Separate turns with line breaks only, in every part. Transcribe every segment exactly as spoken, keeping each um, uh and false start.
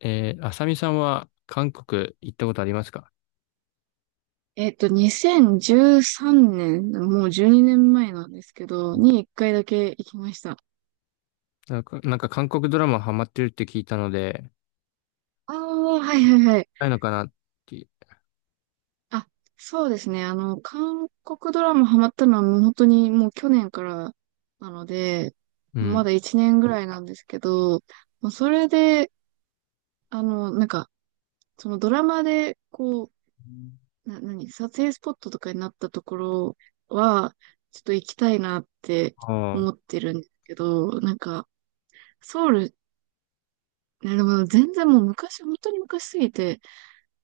えー、あさみさんは韓国行ったことありますか？
えっと、にせんじゅうさんねん、もうじゅうにねんまえなんですけど、にいっかいだけ行きました。
なんか、なんか韓国ドラマハマってるって聞いたので、
ああ、はいはいはい。
ないのかなって。
あ、そうですね。あの、韓国ドラマハマったのはもう本当にもう去年からなので、
う
ま
ん。
だいちねんぐらいなんですけど、もうそれで、あの、なんか、そのドラマで、こう、な、何、撮影スポットとかになったところは、ちょっと行きたいなって
あ
思ってるんですけど、なんか、ソウル、いや、でも全然もう昔、本当に昔すぎて、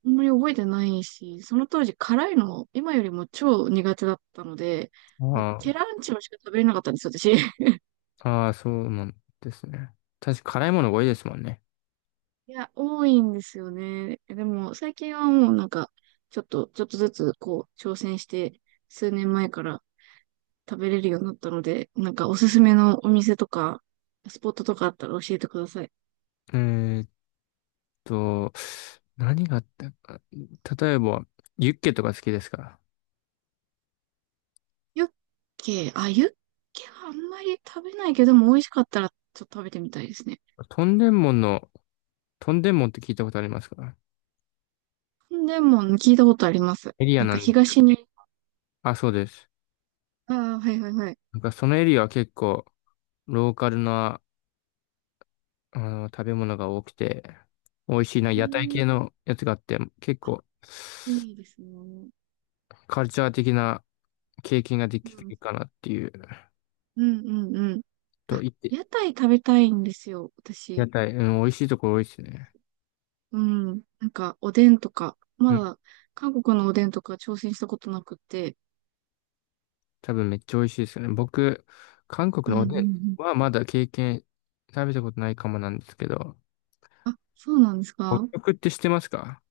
あんまり覚えてないし、その当時辛いの今よりも超苦手だったので、もう
あ、
ケ
あ
ランチョしか食べれなかったんですよ、私。
あ、ああそうなんですね。確か辛いものが多いですもんね。
いや、多いんですよね。でも最近はもうなんか、ちょっと、ちょっとずつこう、挑戦して、数年前から食べれるようになったので、なんかおすすめのお店とか、スポットとかあったら教えてください。
えーっと、何があったか。例えば、ユッケとか好きですか？
ユッケ、あ、ユッケはあんまり食べないけども美味しかったらちょっと食べてみたいですね。
トンデンモンの、トンデンモンって聞いたことありますか？
でも、聞いたことあります。
エリア
なん
な
か
んで。
東に、
あ、そうです。
ああ、はいはいはい。
なんかそのエリアは結構、ローカルなあの、食べ物が多くて、美味しいな、
うー
屋台
ん、
系のやつがあって、結構、
いいですね。
カルチャー的な経験がで
う
き
ん、
るかなっていう、
うんうんうん。
と
あ、
言って、
屋台食べたいんですよ、
屋
私。
台、うん、美味しいところ多いですね。
うん。なんか、おでんとか、ま
うん、
だ、韓国のおでんとか挑戦したことなくて。
多分めっちゃ美味しいですよね。僕、韓国
う
の
ん
お
うんう
でん
ん。
はまだ経験、食べたことないかもなんですけど、
あ、そうなんです
北
か？
極って知ってますか？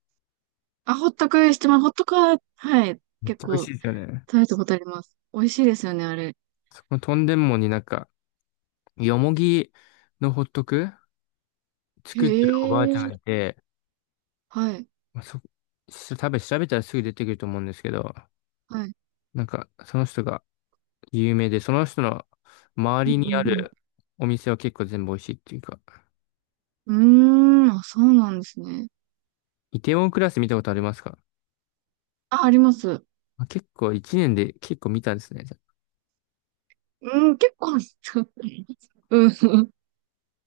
あ、ほったくしてます。ほったくは、はい。
めっ
結
ちゃ美味
構、
しいですよね。
食べたことあります。美味しいですよね、あれ。
そこのトンデンモになんか、よもぎのホットク
へ
作ってるおばあちゃん
え。
がいて、
はい。
まあ、そ、し多分調べたらすぐ出てくると思うんですけど、
はい。
なんか、その人が有名で、その人の
う
周りにあ
んう
る
ん
お店は結構全部美味しいっていうか、
うん。うーん、あ、そうなんですね。
イテウォンクラス見たことありますか？
あ、あります。
まあ結構一年で結構見たんですね。じゃ
うん、結構あります。うん。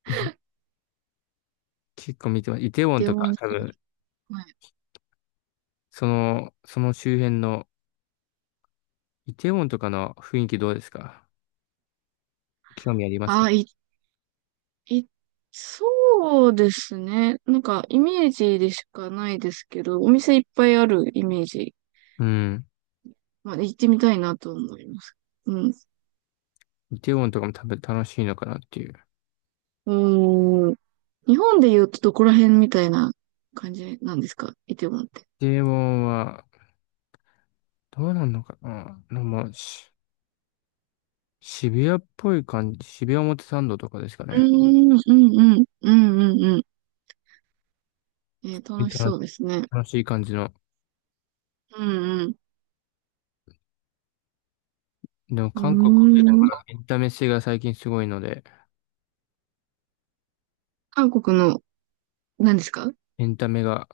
あ 結構見てます。イテウォン
で
と
も、
か多分、
はい。
その、その周辺の、イテウォンとかの雰囲気どうですか？興味ありますか？
あ、い、い、そうですね。なんか、イメージでしかないですけど、お店いっぱいあるイメージ。
うん。
まあ、行ってみたいなと思います。うん。
イテウォンとかも多分楽しいのかなっていう。
うーん。日本で言うとどこら辺みたいな感じなんですか、イテウォンって？
イテウォンは、どうなんのかな、うまあ、し渋谷っぽい感じ、渋谷表参道とかですか
うー
ね。
ん、うん、うん、うん、うん、うん。えー楽し
楽
そ
し
うですね。
楽しい感じの。
うん、うん。
でも
う
韓国は
ー
結構
ん。
なエンタメ性が最近すごいので、
韓国の、何ですか？
エンタメが、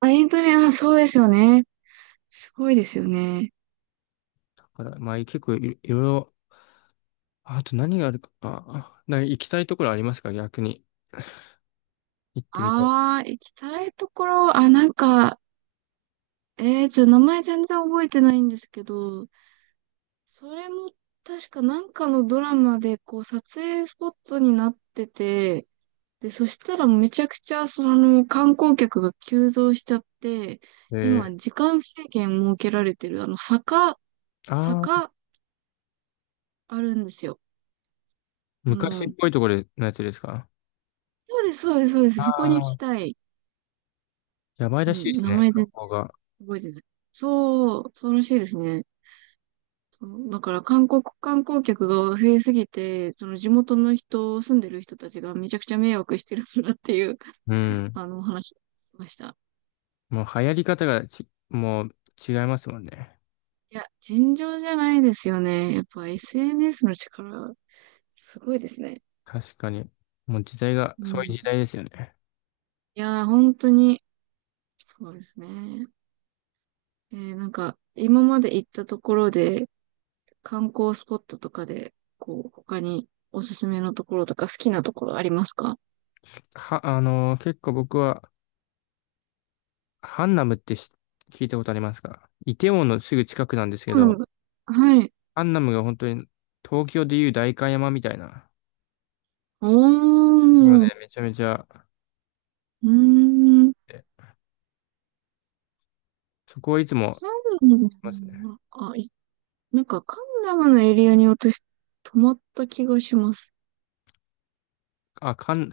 あ、エンタメ、あ、そうですよね。すごいですよね。
だからまあ結構い、いろいろ、あと何があるか、あ、なんか行きたいところありますか逆に？行ってみたい。
ああ、行きたいところ、あ、なんか、えー、ちょっと名前全然覚えてないんですけど、それも確かなんかのドラマで、こう、撮影スポットになってて、で、そしたらめちゃくちゃ、その、観光客が急増しちゃって、
え
今、
ー、
時間制限設けられてる、あの、坂、
あー、
坂あるんですよ。あ
昔っ
の、
ぽいところのやつですか？
そうです、そうです、そうで
あ
す。そこに行き
ー、
たい。
やばい
う
らしい
ん、
です
名
ね、
前全
観光
然
が。
覚えてない。そう、そうらしいですね。そうだから韓国観光客が増えすぎて、その地元の人、住んでる人たちがめちゃくちゃ迷惑してるからっていう、
うん。
あの、お話を聞きました。
もう流行り方がち、もう違いますもんね。
いや、尋常じゃないですよね。やっぱ エスエヌエス の力、すごいですね。
確かに。もう時代が、
う
そういう
ん。
時代ですよね。
いやー、本当に、そうですね。えーなんか、今まで行ったところで、観光スポットとかで、こう、他におすすめのところとか好きなところありますか？
は、あのー結構僕は、ハンナムってし聞いたことありますか？イテウォンのすぐ近くなんですけ
あの
ど、
はい。
ハンナムが本当に東京でいう代官山みたいな
お
ところ
ー、
で
う
めちゃめちゃ、
ーん。
えそこはいつも、
カンナ
ます
ダ
ね。
の、あ、い、なんかカンナムのエリアに私、泊まった気がします。
あ、カン、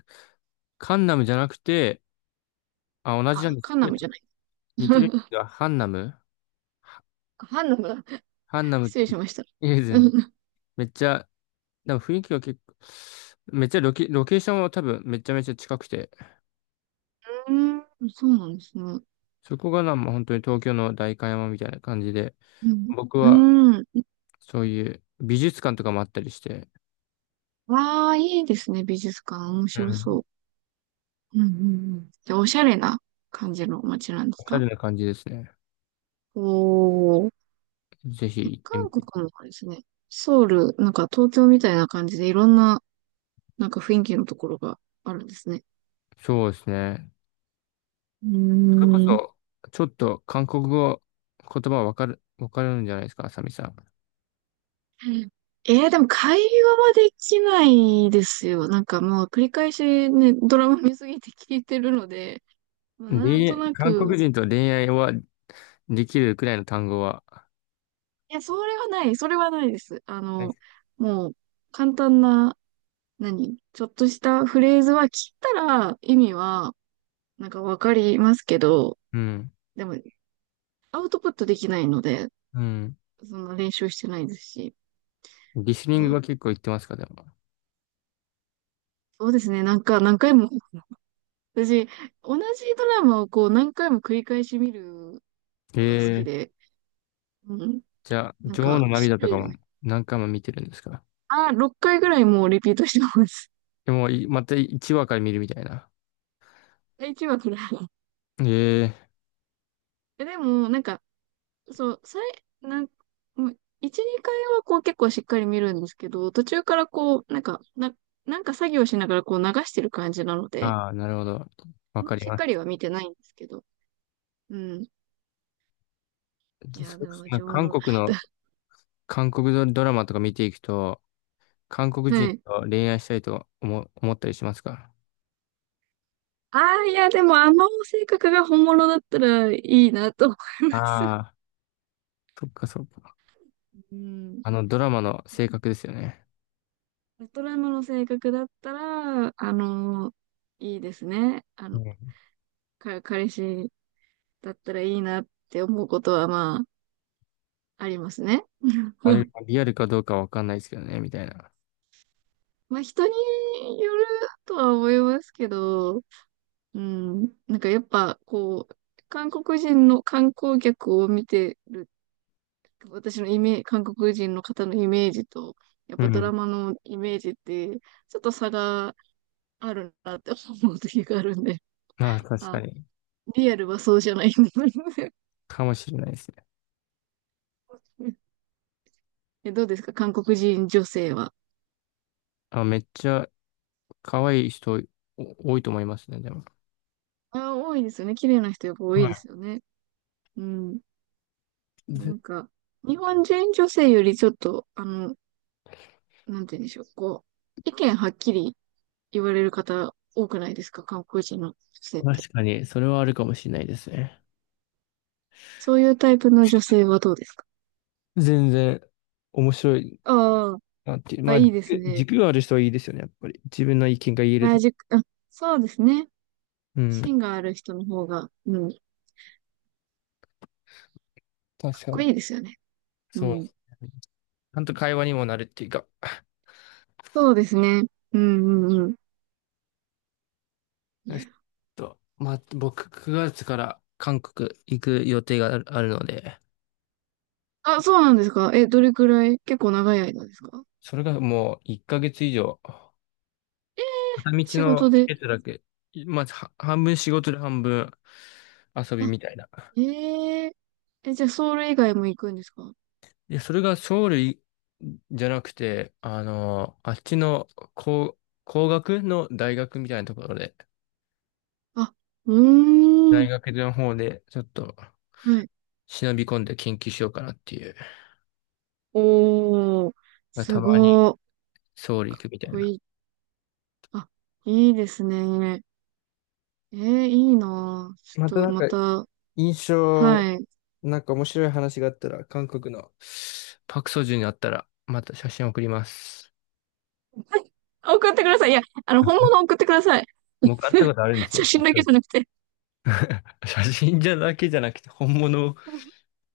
カンナムじゃなくて、あ、同じなん
あ、
です
カンナ
け
ムじ
ど。
ゃない。
似てるんで すが、ハンナム、
ハンナムだ。
ハンナムっ
失礼
て、
し
い
ました。
え、
う
全
ん、
然。
う
めっちゃ、でも雰囲気は結構、めっちゃロケ、ロケーションは多分めちゃめちゃ近くて、
ーん、そうなんですね。
そこがなんも本当に東京の代官山みたいな感じで、
うん。
僕は
うーん。
そういう美術館とかもあったりして、
ああ、いいですね、美術館。面
う
白そ
ん。
う。うん、うん、うん。で、おしゃれな感じの街なんです
おしゃ
か？
れな感じですね。
おー。
ぜひ行ってみ
韓
て。
国もですね、ソウル、なんか東京みたいな感じでいろんななんか雰囲気のところがあるんですね。
そうですね。
う
それこ
ーん。
そ、ちょっと韓国語、言葉わかる、わかるんじゃないですか、あさみさ
えー、でも会話はできないですよ。なんかもう繰り返しね、ドラマ見すぎて聞いてるので、まあ
ん。
なん
恋
と
愛、
な
韓国
く、
人と恋愛はできるくらいの単語は。
いや、それはない、それはないです。あ
はい。
の、もう、簡単な、何、ちょっとしたフレーズは聞いたら意味は、なんかわかりますけど、
うん。
でも、アウトプットできないので、
うん。
そんな練習してないですし、
リスニン
う
グ
ん、
は結構言ってますか、でも。
そうですね、なんか何回も私、同じドラマをこう何回も繰り返し見るのが好き
ええ、
で、うん。
じゃあ、
なん
女王
か、
の涙と
種
か
類を、
も何回も見てるんですか？
あ、ろっかいぐらいもうリピートしてます。
でも、いまたいちわから見るみたいな。
いちわくらい
ええ、
え、でも、なんか、そう、さい、なん、もういち、にかいはこう結構しっかり見るんですけど、途中からこう、なんか、な、なんか作業しながらこう流してる感じなので、
ああ、なるほど。
あ
わ
んま
か
り
り
しっ
ま
かり
す。
は見てないんですけど、うん。いや、
それ
で
こそ
も、
なん
女
か
王
韓
のラ
国
イダ
の、
ー。
韓国ドドラマとか見ていくと、韓国人 と恋愛したいと思、思ったりしますか？
ああ、いや、でもあの性格が本物だったらいいなと思います。
ああー、そっかそっか。
うん。
あのドラマの性格ですよね。
ベトナムの性格だったら、あの、いいですね。あ
う
の、
ん
か、彼氏だったらいいなって思うことは、まあ、ありますね。
あれ がリアルかどうかわかんないですけどね、みたいな。
まあ、人によるとは思いますけど、うん。なんかやっぱ、こう、韓国人の観光客を見てる私のイメージ、韓国人の方のイメージと、やっ
う
ぱドラ
ん。
マのイメージって、ちょっと差があるなって思う時があるんで、
まあ確か
あ、
に。
リアルはそうじゃないんだ
かもしれないですね。
え、どうですか、韓国人女性は？
あ、めっちゃ可愛い人お多いと思いますね、でも。
あ、多いですよね。綺麗な人やっぱ多いで
は
すよね。うん。
い。
な
ぜ
んか、日本人女性よりちょっと、あの、なんて言うんでしょう。こう、意見はっきり言われる方多くないですか、韓国人の女性って？
確かに、それはあるかもしれないですね。
そういうタイプの女性はどうですか？
全然面白い。
ああー。
なんてま
あ、
あ、
い
軸、
いですね。
軸がある人はいいですよね、やっぱり。自分の意見が言える
原
と。
宿、あ、そうですね。
うん。
芯がある人の方が、うん、かっ
確か
こい
に。
いですよね。う
そう。
ん。
ちゃんと会話にもなるっていうか。
そうですね。うんうんうん。い
えっ
や。
と、まあ、僕、くがつから韓国行く予定がある、あるので、
あ、そうなんですか。え、どれくらい、結構長い間ですか？
それがもういっかげつ以上、片道
仕
の
事
チ
で。
ケットだけ、まあ、は半分仕事で半分遊び
あ、
みたいな。
えええ、じゃあソウル以外も行くんですか？
で、それがソウルいじゃなくて、あの、あっちの工、工学の大学みたいなところで、
あ、うー
大
ん。
学の方で、ちょっと、
はい。
忍び込んで研究しようかなっていう。
おー、
た
す
まに、
ごー。かっ
ソウル行くみたい
こ
な。
いい。あ、いいですね。えー、いいなぁ。ち
また
ょっ
な
と
んか、
また、
印象、
はい。
なんか面白い話があったら、韓国のパクソジュにあったら、また写真送ります。
送ってください。いや、あの、本物 送ってください。
僕会ったこ とあるんです
写
よ。
真だけじゃな くて、
写真じゃだけじゃなくて、本物を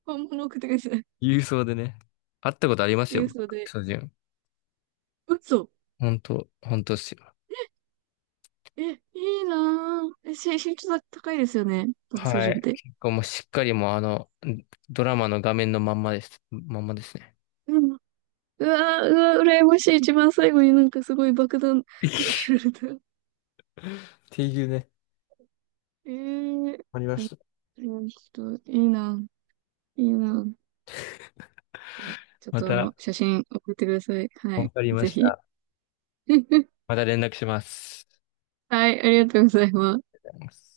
本物送ってください。
郵送でね。会ったことありますよ、
郵
僕、
送
パク
で。
ソジュン。
嘘。
本当、本当ですよ。
え、いいなぁ。え、し身長高いですよね。爆走
は
順っ
い。
て。
結構もうしっかりもうあの、ドラマの画面のまんまです。まんまですね。
うん。うわぁ、うわぁ、羨ましい。一番最後になんかすごい爆弾投 げ
っ
られた。
ていうね。
えー、
わかりま
あ
した。
のちょっと、いいなぁ。いいなぁ。いやちょっ
ま
とあ
た、
の、写真送ってください。は
わ
い。
かりま
ぜ
し
ひ。
た。また連絡します。
はい、ありがとうございます。
ありがとうございます